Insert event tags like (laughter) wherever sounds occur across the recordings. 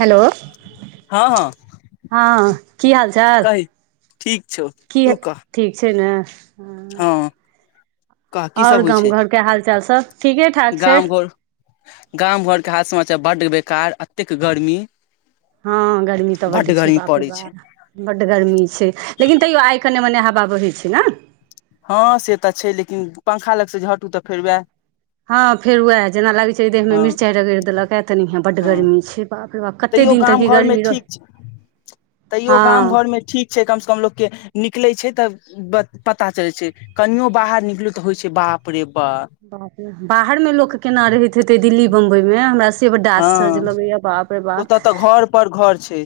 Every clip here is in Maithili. हेलो हँ हँ हँ की हाल चाल कही ठीक छौ की तू कह ठीक छै ने हँ कह की सब आओर होइ गाम छै घरके हाल चाल सब ठीके ठाक छै गाम घर गाम घरके हाथ समाचार बड्ड बेकार एतेक गर्मी हँ गर्मी तऽ बड्ड छै गर्मी बाप रै पड़ै बा छै बड्ड गर्मी छै लेकिन तैयो आइ कने मने हवा बहैत छै ने हँ से तऽ छै लेकिन पंखा लग से हटू तऽ फेर वएह हँ फेर उएह जेना लागैत छै देह मे हँ मिरचाइ रगड़ि देलक ए तेनाहिए बड्ड हँ गर्मी छै बाप रे बाप कते तैयो दिन गाम तक ई घर मे गर्मी ठीक रह छै तैयो हँ गाम घर मे ठीक छै कमस कम लोग के निकले छै तऽ पता चलै छै कनियों बाहर निकलू तऽ होइ छै बाप रे बा बाप रे बाहर मे लोक केना रहैत हेतै दिल्ली बम्बई मे हमरा सभ से बड्ड हँ आश्चर्चज लगैए ये बापे रे ओतऽ बाप तऽ घर पर घर छै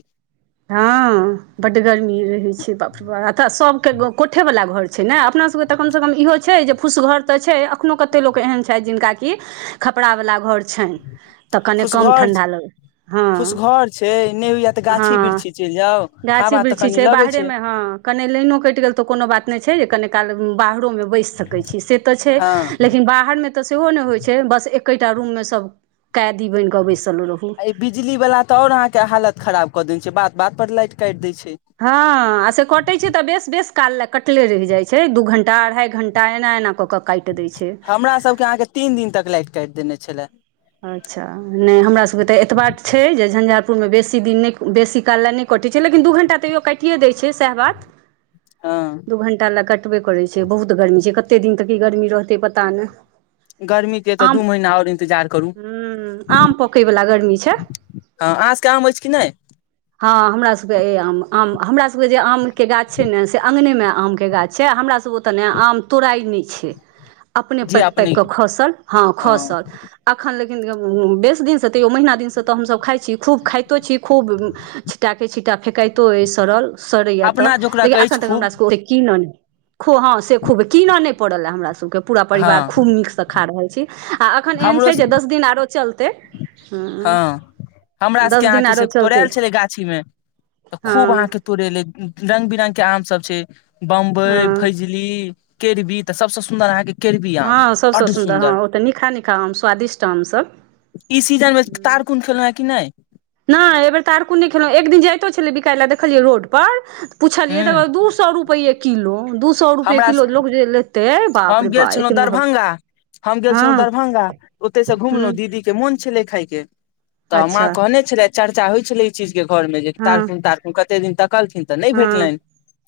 हँ बड्ड गर्मी रहैत छै बाप रे बा सब के कोठे वाला घर छै ने अपना सब के तऽ कम से कम इहो छै जे फूस घर तऽ छै अखनो कते लोक एहन छथि जिनका की खपड़ि वाला घर छैन तऽ कनी कम फुसघर ठण्डा लगैत हँ फुसघर छै नहि होइया तऽ गाछी हँ वृक्षी चलि जाउ गाछी हवा तऽ बिृक्षी कनि छै लगै बाहरेमे हँ कने लाइनो कटि कइट गेल तऽ कोनो बात नहि छै जे कनि काल बाहरोमे बैस सकै छी से तऽ छै हँ लेकिन बाहरमे तँ सेहो नहि होइ छै बस एकेटा रूममे सभ कैदी बनि कऽ बैस आ ई बिजली बाला तऽ आओर अहाँके हालत खराब कऽ दैत छै बात-बात पर लाइट काटि दैय छै हँ आ से कटै छै तऽ बेस-बेस काल ले कटले रहि जाय छै दू घंटा अढ़ाई घंटा एना-एना कऽ कऽ काटि दै छै हमरा सभकेँ अहाँके तीन दिन तक लाइट काटि देने छलै अच्छा नहि हमरा सभकेँ तऽ एतबा तऽ छै जे झन्झार पुरमे बेसी दिन नहि बेसी काल लए नहि कटै छै लेकिन दू घण्टा तैयो काटिए दैय छै सएह बात हँ दू घंण्टा लए कटबे करैत छै बहुत गर्मी छै कतेक दिन तक ई गर्मी रहतै पता नहि गर्मी के तऽ आम दू महीना आओर इन्तजार करू हुँ आम पकै बला गर्मी छै हँ अहाँ सबके आम अछि कि नहि हँ हमरा सभकेँ अए आम हमरा सभकेँ जे आमके गाछ छै ने से आंगनेमे आमके गाछ छै आ हमरा सब ओतए ने आम तोराय नहि छै अपने पाकि-पाकि कऽ खसल हँ खसल अखन ल उँ बेस दिनसँ तैयो महिना दिनसँ तऽ हमसब खाइ छी खूब खाइतो छी खूब छिट्टाके-छिट्टा फेकाइतो अछि सड़ल सड़ैय तऽ अपना जोकरा लेकिन अख अछि अखन तक हमरा खूब सबके कीन नै खूब हँ से खूब कीन नै पड़ल ए हमरा सबके के पूरा हँ परिवार खूब नीकसँ खा रहल छी आ एखन एहन हमरो छैय जे दस दिन आओरो चलतैय हँ, हमरा सभके दिन अहाँके आरो से चलतै तोड़ाएल छलैय गाछीमे तऽ खूब हँ अहाँके तोड़ेलै रंग-बिरंग के आम सब छै बम्बइ, हँ फैजली, केरबी तऽ सबसँ सुन्दर अहाँके केरबी आम, हँ सभसँ बड्ड हँ सुन्दर ओ तऽ नीकहा नीकहा आम स्वादिष्ट आमसभ ई सीजनमे तारकून खेलौं हें की नै नै, एहि बेेर तारकून नै खेलहुँ एक दिन जाइतो छलैय बिकाय लए देखलियै रोडपर पुछलियै तऽ ह कहलक दू सौ रुपैए किलो दू सौ रुपैए हमरा किलो लोक जँ लेतैय हम गेल छलहुँ दरभंगा हम गेल छलहुँ हँ दरभंगा ओतए सँ हँ घुमलहुँ दीदी के मोन छेलै खाइके तऽ माँ अच्छा कहने छलैये चर्चा होइ छलैय एहि चीज के घरमे जे हँ तारकुन-तारकुन कत्ते दिन तकलथिन तऽ नहि हँ भेटलनि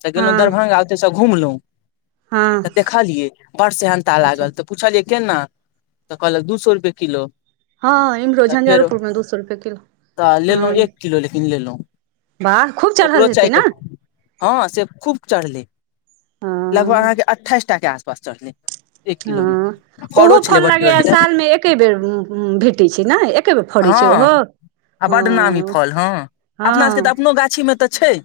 तऽ गेलहुँ हँ दरभंगा ओतैयसँ घुमलहुँ हँ पुछलियै बड्ड सेहनता अच्छा लागल तऽ पुछलियै केना तऽ कहलक दू सौ रुपैये किलो हँ इम्हरो तऽ फेर झंझारोपुर मे दू सौ रुपए किलो तऽ हँ लेलहुँ एक किलो लेकिन लेलहुँ वाह खूब ओकरो चढ़ल चारि हेतैय टा नै हँ से खूब चढ़लै लगभग हँ अहाँके अट्ठाइस टाके आसपास चढ़लै एक किलो मे हँ फड़ो ओहो छलै फल बड़की लगैए बड़की टा सालमे एके बेर भेटैत छै नै एक बेर फरै छै हँ ओहो आ बड्ड नामी ओ फल हँ अपना सभके तऽ हँ अपनो गाछीमे तऽ छै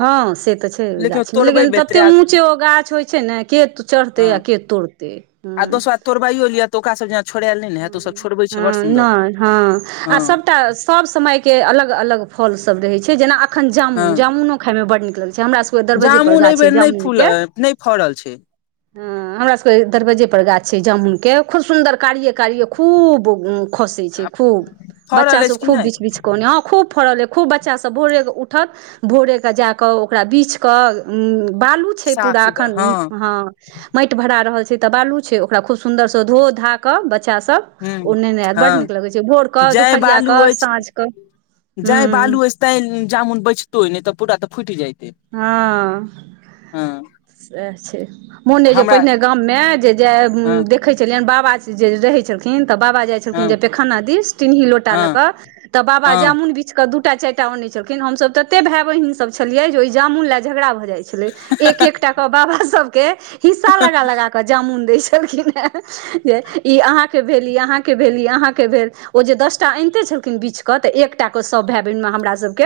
हँ से तऽ छै ओइ गाछिमे तोड़बै लेकिन ततेक बेतरा ऊँचे ओ गाछ होइ छै ने के चढ़तै आ हँ के तोड़तै हँ आ दोसरा तोरबाइयो लिए तऽ ओकरा सभ हँ नहि हँ आ हँ सभटा आ सब समयकेँ अलग-अलग फल सब रहैत छै जेना अखन हँ जामुन जामुनो खायमे बड्ड नीक लगैय छै हमरा सभकेँ दरबज्जे पर जामुन एहि गाछ छै बेर नहि फूल जामुनके नहि फड़ल छै हँ हमरा सभकेँ दरबज्जे पर गाछ छै जामुनकेँ खूब सुन्दर कारिए कारिए खूब खसै छै खूब बच्चा फड़ल सभ अछि कि खूब नहि बिछ-बिछ क अनैए हँ खूब फड़ल अइ खूब बच्चा सब भोरे कऽ उठत भोरे कऽ जाकऽ ओकरा बिछकऽ उँ बालू छै साफ पूरा सुथरा अखन हँ माटि भरा रहल छै तऽ बालू छै ओकरा खूब सुन्दरसँ धो-धा कऽ बच्चा सभ ह ओ नेने आएत बड्ड हँ नीक लगै छै भोर कऽ दुपहरिया कऽ साँझ कऽ हूँ जांइ बालू अछि तैँ जामुन बचितो अछि नहि तऽ पूरा तऽ फुटि जाएत हँ सैह छै मोन अइ जे हमरा पहिने गाममे जे हँ देखैय छलियनि बात जे रहै छथिन तऽ बाबा जाइ छलखिन जे हँ पैखाना दिस टीन्ही लोटा ल हँ क तऽ बाबा हँ जामुन बिछ क दू टा चारिटा अनैइ छलखिन हमसब तते भाय बहिन सब छलियै जे ओहि जामुन लग झगड़ा भेल दै छलै एक एक टा के बाबा सब के हिस्सा लगा लगा के जामुन दै छल दैइ छलखिन है जे ई आहां के भेल ई आहां के भेल ई आहां के भेल ओ जे दसटा अनिते छलखिन छलखिन बीछ क तऽ एकटा के सब भाय बहिन में हमरा सबके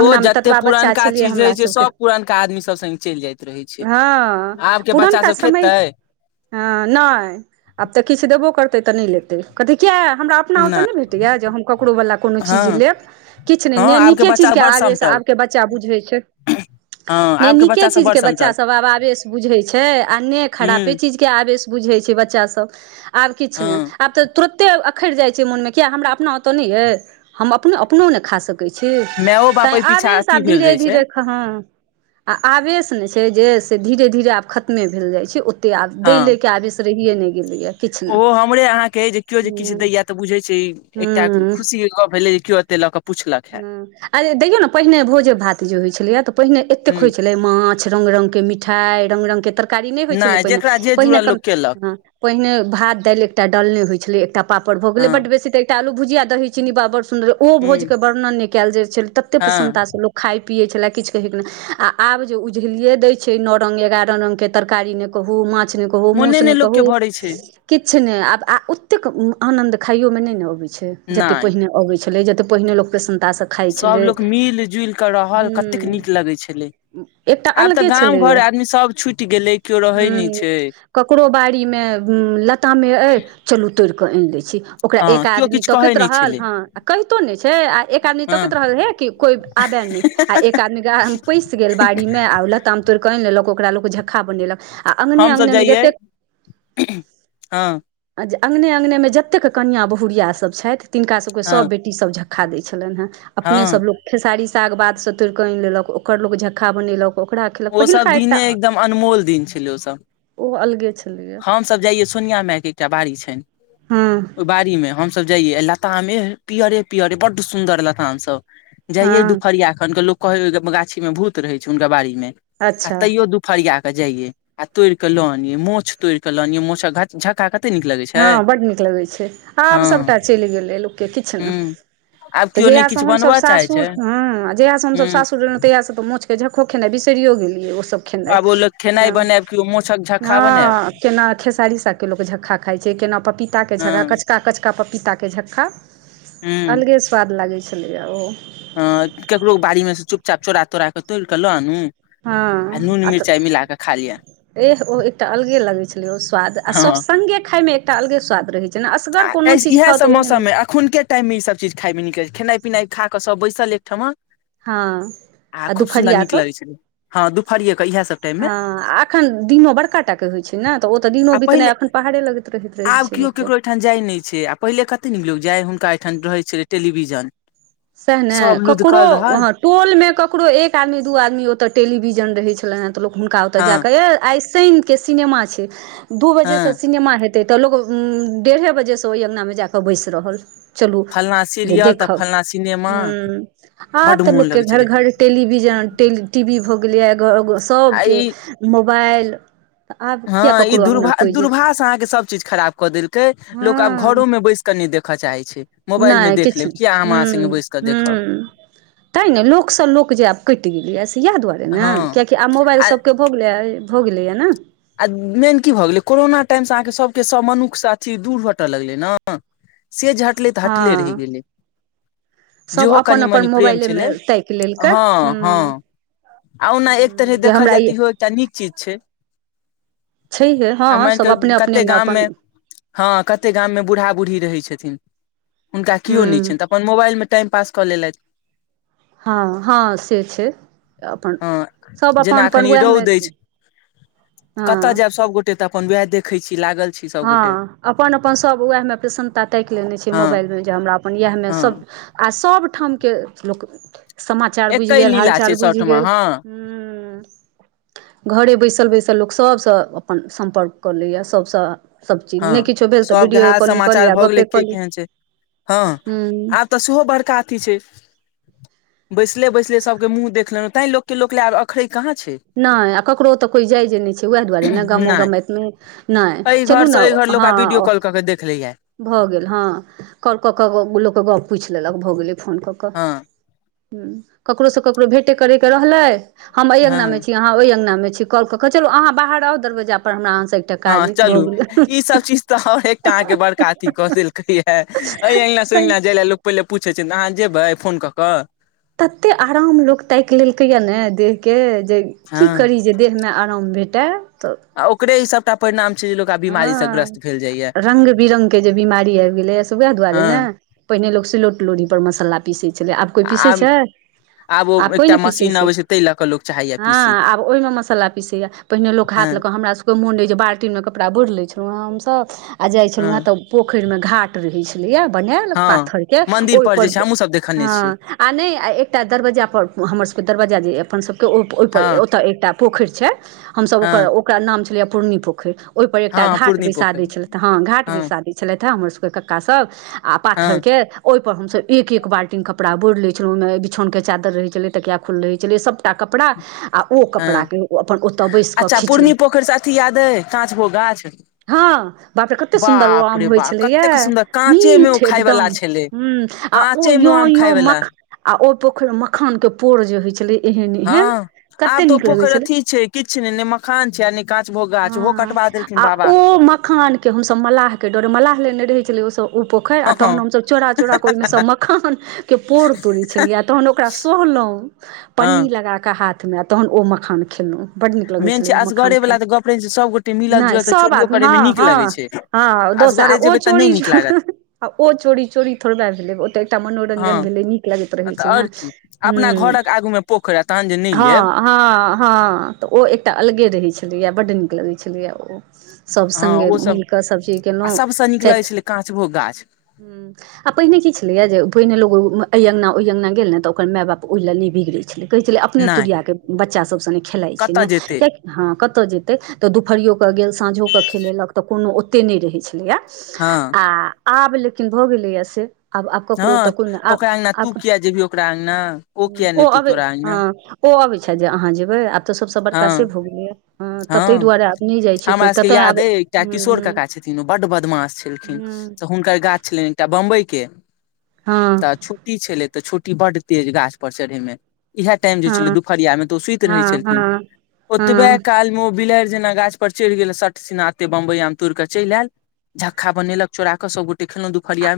ओ जते पुरनका चीज रहय हमरा छै जे सभके सब पुरान का आदमी सब संगे चलि जाइत रहै छै हँ आब के बच्चा पुरनका सब समय खेतै हँ नै आब तऽ किछु देबो करतै तऽ नै लेतै कहतैइ किया क हमारा अपना ओत नहि नै भटैय जे हम ककरो बाला कोनो हँ चीज लेब किछ नै हँ न आबके नीके बच्चा चीज के बड़ आवेश समटल सबके बच्चा बुझै छै हँ ने आबके नीके बच्चा सब चीज बड़ के बच्चा समटल सब आब आवेश बुझैय छै आ न हूँ खरापे चीज के आवेश बुझैय छै बच्चा सब आब किछु नहि हँ आब तऽ तुरते अखरि जाइ छैइ मोनमें किया हमरा अपना ओतऽ नैअयऽ हम अपनो अपनों नै खा सकै छी सकै मायओ छी बाप तैं एहि पीछा आबेश अथी आब भेल धीरे रहै छै धीरे हां आ आबेस ने छैइ जे से धीरे धीरे आब खतमें भेल जाइ छै ओ आब दै हँ ले के आबेश आब रहिये नै गेलैय ये ओहो हमरे अहाँ के अई जे केओ जे किछु दैए तऽ बुझैइ छैइ एकटा खुशीके गप भेलै जे केएओ देलक हूं आयं देखियौ न पहिने भोजे भात जे होइत छलैए तऽ पहिने एतेक ह होइत छलै मान रंग रंग के मिठाई रंग रंग के तर तरकारी नई होइ छलै नहि पहिने जेकरा जे पहिने जुड़ल लोक केलक पहिने भात दाल एकटा डलने होई छलैइ एकटा पापड़ भऽ गेलै हँ बड्ड बेसीऽ एकटा आलू भुजिया दही चीन्नी बड्ड सुन्दर ओ भोज हूँ न नई कयल जाइ छलैइ तते प्रसन्नता हँ से लोक खाइ पीअई छलाह किछु कहे के नई आब जे उझिलिये दै छै नौ रंग एगारह रंग के तरकारी नहि कहू माछ कहू मुंह मोने से नई नहि लोकके कहू भरै छै किछ छै ने आब आ ओतेक आनन्द खाइयों में नहि ने अबैइ छै जतेक पहिने अबै छलैय जतेक पहिने लोकके शन सबलोग मिल जुलि कऽ रहल कतेक हूँ नीक लगै छलै एकटा आब तऽ अलगे गाम छलैया घर आदमी सब छुटि गेलै केओ रहै नहि हूँ छै ककरो बाड़ीमे लतामे अइ चलू तोड़ि के आनि दै छी ओकरा हँ एक केओ आदमी किछु कहै तकैत नहि रहल छलै हं आ क छै आ एक आदमी हँ तकैत रहल हे कि कोई आबे नहि आ एक आदमी पैसि गेल बाड़ी में आ लताम तोड़ि क आइन लेलक ओकरा लोक झक्का बनेलक आ अंगने हमसभ अंगने में जइयै जतेक हँ अङ्गने अङगने में जतेक कनिआ बहुुरिया सब छथि तिनका सबके हँ सब बेटी सब झक्खा दै छलनि हँ हँ अपने सब लोक खेसारी साग बाद से तोड़ कऽ आनि लेलक ओकर लोग झक्का बनेलक ओकरा खेलक ओसब पहिलका एकटा दिने एकदम अनमोल दिन छलै ओसब ओ अलगे छलैया हमसब जाइये सोनिया मायके एकटा बाड़ी छनि हँ ओ बाड़ी में हम सब जाइये लताम एह पियरे पियरे बड्ड सुंन्दर लताम सब जइअई हँ दुपहरिया खन क लोक स कहै कि गाछी में भूत रहै छै हुनका बाड़ी में आ अच्छा तैयो दुपहरिया के जाइयए आ तोड़िकऽ ल अनिअई मोछ तोड़िकऽ ल अनिअई मोछक झक्का क हं बड्ड नीक लगै छै आब सबटा हँ चलि गेलै लोकके किछु नहि हुँ आब तऽ केओ नहि जहिया से किछु हमसब बनबऽ चाहै छै सासुर हूं आ जहिया से हमसब हुँ सासुर रहलहुँ तहियासे तऽ मोछ के झक्खा खेनाई बिसरियो गेलियै आब ओ लोक खेनाइ खेनाय बनायब केओ माछक झक्का बनायब ह खेसारी साग के झक्का क खाइत छैइ केना पपीताके हँ झक्का कचका कचका पपीताके झक्का अलगे स्वाद लागै छलैए ओ हूं केकरो बाड़ी में से चुपचाप चोरा तोरा कऽ तोड़ि कऽ लआनु हँ आ नून मिरचाइ मिला कऽ खाय एह ओ एकटा अलगे लगै छलै ओ स्वाद आ हँ सब संगगे खायमे एकटा अलगे स्वाद रहै छल आ इहे सब मौसम मे एखुन के टाइम मे ई सब चीज खाय मे निक लगे खेनाइ पिनाइ खाकऽ सब बैसल एक ठमा हँ आ दुपहरिया नीक क लगै छलै हँ दुपहरिये के इएह सब टाइम मे हँ एखन दिनो बड़का टाके होइ छै ने तऽ ओ तऽ दिनो आ बितनाइ पहिले एखन पहाड़े लगेत आब केओ केकरो एहिठाम जाय नहि छै आ पहिले कतेक नीक लोक जाय हुनका एहिठाम रहैय छलै टेलीविजन सएह ने सब ककरो लुधकल रहल ह टोल मे ककरो एक आदमी दू आदमी ओतऽ टेलीविजन रहैत छै तऽ हुनका ओत हँ जाक आइ शनि के सिनेमा छै दू बजे हँ से सिनेमा हे एतै तऽ लोक डेढ़े बजेसँ ओहि अङ्गना मे जाकऽ बैसि रहल चलू फल्लाँ जे सीरियल तऽ देखब फल्लाँ सिनेमा ह बड आब तऽ मोन लोक के लगै घर छलै घर टेलीविजन टेली टीवी भऽ गेलैया आ सबके ई मोबाइल तऽ आब किया हँ ई ककरो अङ्गना दूर्भा कोइ जेतै दूर्भाष अहाँके सभ चीज खराब कऽ देलकै लोक आब घरोमे बैस कऽ नहि देख ख चाहै छै मोबाइल मे नइ देख किछ लेब नै किया हम अहाँ हूँ संगे बैस कऽ देखब हूँ तैँ ने लोक सँ लोक जे आब कटि गेलैए से यैह दुआरे ने हँ कियाकि आब मोबाइल आ सभके भऽ गेलैया हो गेलैया ने आ मेन की भऽ गेलै कोरोना टाइम सँ अहाँके सभके सभ मनुख सँ अथी दूर हटय लगलै न से जे हटलै तऽ हटले रहि हँ गेलै सभ जेहो अपन कनि अपन मनि प्रेम छलै मोबाइलेमे ताकि लेलकै हँ हँ हूँ आ ओना एक तरहे जे देखल हमरा जाय ई तऽ इहो एकटा नीक चीज छै छैहे आ हँ माइन सभ कऽ अपने कते अपनेमे गाम मे अपन हँ कते गाम मे बूढ़ा बूढ़ी रहैत छथिन हुनका केओ नहि हूँ छनि तऽ अपन मोबाइलमे टाइम पास कऽ लेलथि हँ हँ से छै अपन हँ सब अपन अपन वैह मे कतऽ जायब सबगोटे तऽ अपन वएह देखै छी लागल छी सभगोटे हँ अपन अपन सभ उएहमे प्रसन्नता ताकि लेने छै हँ मोबाइल मे जे हमरा अपन इएह मे हँ सभ आ सभ ठाम के लोक समाचार बुझि एके गेल हाल लीला चाल छै बुझि सभठमा गेल हँ हू घरे बैसल बैसल लोक सभसँ अपन सम्पर्क कऽ लैइया सभ सँ सभचीज हँ नहि किछो भेल तऽ सभके वीडियौए हाल कॉलिंग कऽ समाचार लीआ भऽ गप्पे गेलै कऽ के ली केहन छै हँ हूँ आब तऽ सेहो बड़का अथी छै बैइसले बैइसले सब के मुँह देखलेलौं तैं लोक के लोक ले आब अखरइ नइ आ ककरो ओतऽ कोइ जाय जे नइ छै उएह दुआरे ने गामो नहि गमाइत मे नहि एहि चलू घर से एहि घर लोक आ वीडियो हँ कॉल कऽ के देख लैया भऽ गेल हँ कॉल कऽ कऽ लोकके गप पूछि लेलक भऽ गेलै फोन कऽ कऽ हँ हूँ ककरो सँ ककरो भेटे करे के रहलै हम एहि अंगनामे हँ छी अहाँ ओहि अंगनामे छी कॉल कऽ कऽ चलू अहाँ बाहर आउ दरवजा पर हमरा एकटा हँ काज अइ भऽ चलू गेलै ई सब चीज तऽ आओर एकटा अहाँके बड़का अथी कऽ देलकै ये अइ यइ इ अंगना सँ ओइ अंगना जाय लए लोक पहिले पूछै छै अहाँ जेबै फोन कऽ कऽ तते आराम लोक ताकि लेलकै या ने देह के जे की हँ करी जे देहमे आर आराम भेटा आ ओकरे ई सबटा परिणाम छै जे लोक आब बीमारी से ग्रस्त ह भेल जाइया रंग बिरंग के जे बिमारी आबि गेलेया से वैह दुआरे हँ ने पहिने लोक सिलौट लोढी पर मसाला पीसै छलइ आब कोइ पीसै आब छै ओ आब कोइ एकटा ने पीसै मशीन छै अबै ताहि लऽ कऽ लोक चाहैया हँ पीसी आब ओहिमे मसाला पीसैए पहिने लोक हँ हाथ लऽ कऽ हमर सभके मोन ऐ जे बाल्टीमे कऽ कपरा बोइर लइ छलउं हें हमसभ आ जाइ छलउं हँ तऽ पोखरि मे घाट रहै छलैया बनैल हँ पाथर के मंदिर पर जे ओइपर छै हमहुँ सब देखने छियै हँ आ नहि आ एकटा दरवज्जा पर हमरसभके दरवज्जा जे अइ अपनसभके ओहिपर हँ ओतय एकटा पोखरि छै हमसभ ओकर हँ ओकरा नाम छलैयै पूर्नी पोखरि ओहिपर एकटा हँ घाट पूर्णी बैसा पोखरि दैत छलथि हँ घाट बैसा दै छलथि हेँ हमरसभके कक्कासभ आ हँ पाथरके ओहि पर हमसब एक एक बाल्टीन कपड़ा बोरि लैत छलहुॅं ओइमे बिछौन के चादर रहै छलेै तकिया के खोल रहै छलै सबटा कपड़ा आ ओ हँ कपड़ाके अपन ओतय बैस कऽ खीचलहुँ (inaudible) हँ बापरे कतेक सुन्दर ओ बाप आम रे होइ बाप छलैया कतेक सुन्दर काँचे मे ओ मीठ एकदम खायवला छलै हूं आ ओ काँचे मे यो आम यो खायवला मख आ ओ पोखरि मखान के पोर जे होइ छलै एहन एहन हँ कते आब तऽ ओ नीक लगै पोखरि छलै अथी छै किछु ने ने मखान छै आ नहि पांच गो गाछ हँ ओहो कटवा देल आ ओ मखान के हमसभ मलाह के डरे मलाह लेने रहै छलै ओसभ ओ पोखरि आ हँ हँ तहन हमसभ चोरा चोराक कऽ ओहिमेसँ मखानके पोर तोड़ै छलियै आ तहन ओकरा सोहलहुँ लहु हँ पन्नी लगाके हाथ मे तहन ओ मखान खेलौं बड्ड नीक लगै मेन छलै छै ओ मखान असगरे खाय वाला तऽ गप रहै छै सबगोटे मे मिलल नहि जुलल तऽ सब चोरियो आदमी करे मे हँ नीक लगे हँ छै हँ दोस असगरे ओ जेबै तऽ नहि चोरी नीक लागत आ ओ चोरी चोरी थोरबै भेलै ओत एकटा मनोरंजन हँ भेलै नीक लागैत रहै तऽ छै ने आओर की अपना ह घरक आगू मे पोखरि आ तहन जे नहि लेब हँ हँ हँ तऽ ओ एकटा अलगे रहैत छलैया बड्ड नीक लगै छलैए ओ सभ हँ संगे ओ सब मिलि कऽ सभचीज आ कयलहुँ सबसँ नीक लगै छठि छलै काँचबो गाछ हूं आ पहिने की छलैय जे पहिने लोको अइ अंगना ओइ अंगना गेल ने तऽ ओकर माय बाप ओहि लए नहि बिगड़ै छलै कहै छलै अपने नहि तुरियाके बच्चा सभ संगे खेलाइत छै ने कतय जेतै कियाकि हँ कतय जेतै तऽ दुपहरियओ कऽ गेल साँझोकेऽ खेलेलक तऽ कोनो ओतेक नहि रहै छलैया हँ आ आब लेकिन भऽ गेलैया से आब आब हँ ककरो तऽ कोइ नहि आ ओकरा अङगना आ तू किया जेबही ओकरा अङगना किया ने ओ एतौ अबै तोरा हँ अङगना ओ अबैत छैथ जे अहाँ जेबै आब तऽ सबसँ बड़का हँ से भऽ गेलैया तऽ तैं हँ दुआरे आब नै जा हमरा सबके याद ऐ एकटा किशोर काका छथिन ओ बड्ड बदमास छलखिन हूँ तऽ हुनकर गाछ छलनि एकटा बम्बई के तऽ हँ छुट्टी छलै तऽ छोटी बड्ड तेज गाछ पर चढ़ै मे इहे टाइम जे छलै हँ दुपहरिया मे तऽ ओ सुति रहै हँ छलखिन हँ हँ ओतबे काल मे ओ बिलारि जेना गाछ पर चढ़ि गेल सट सिना एत्ते बम्बई आम तोड़ि कऽ चलि आयल झक्का बनेलक चोरा के सभगोटे खेलहुँ दुपहरिया मे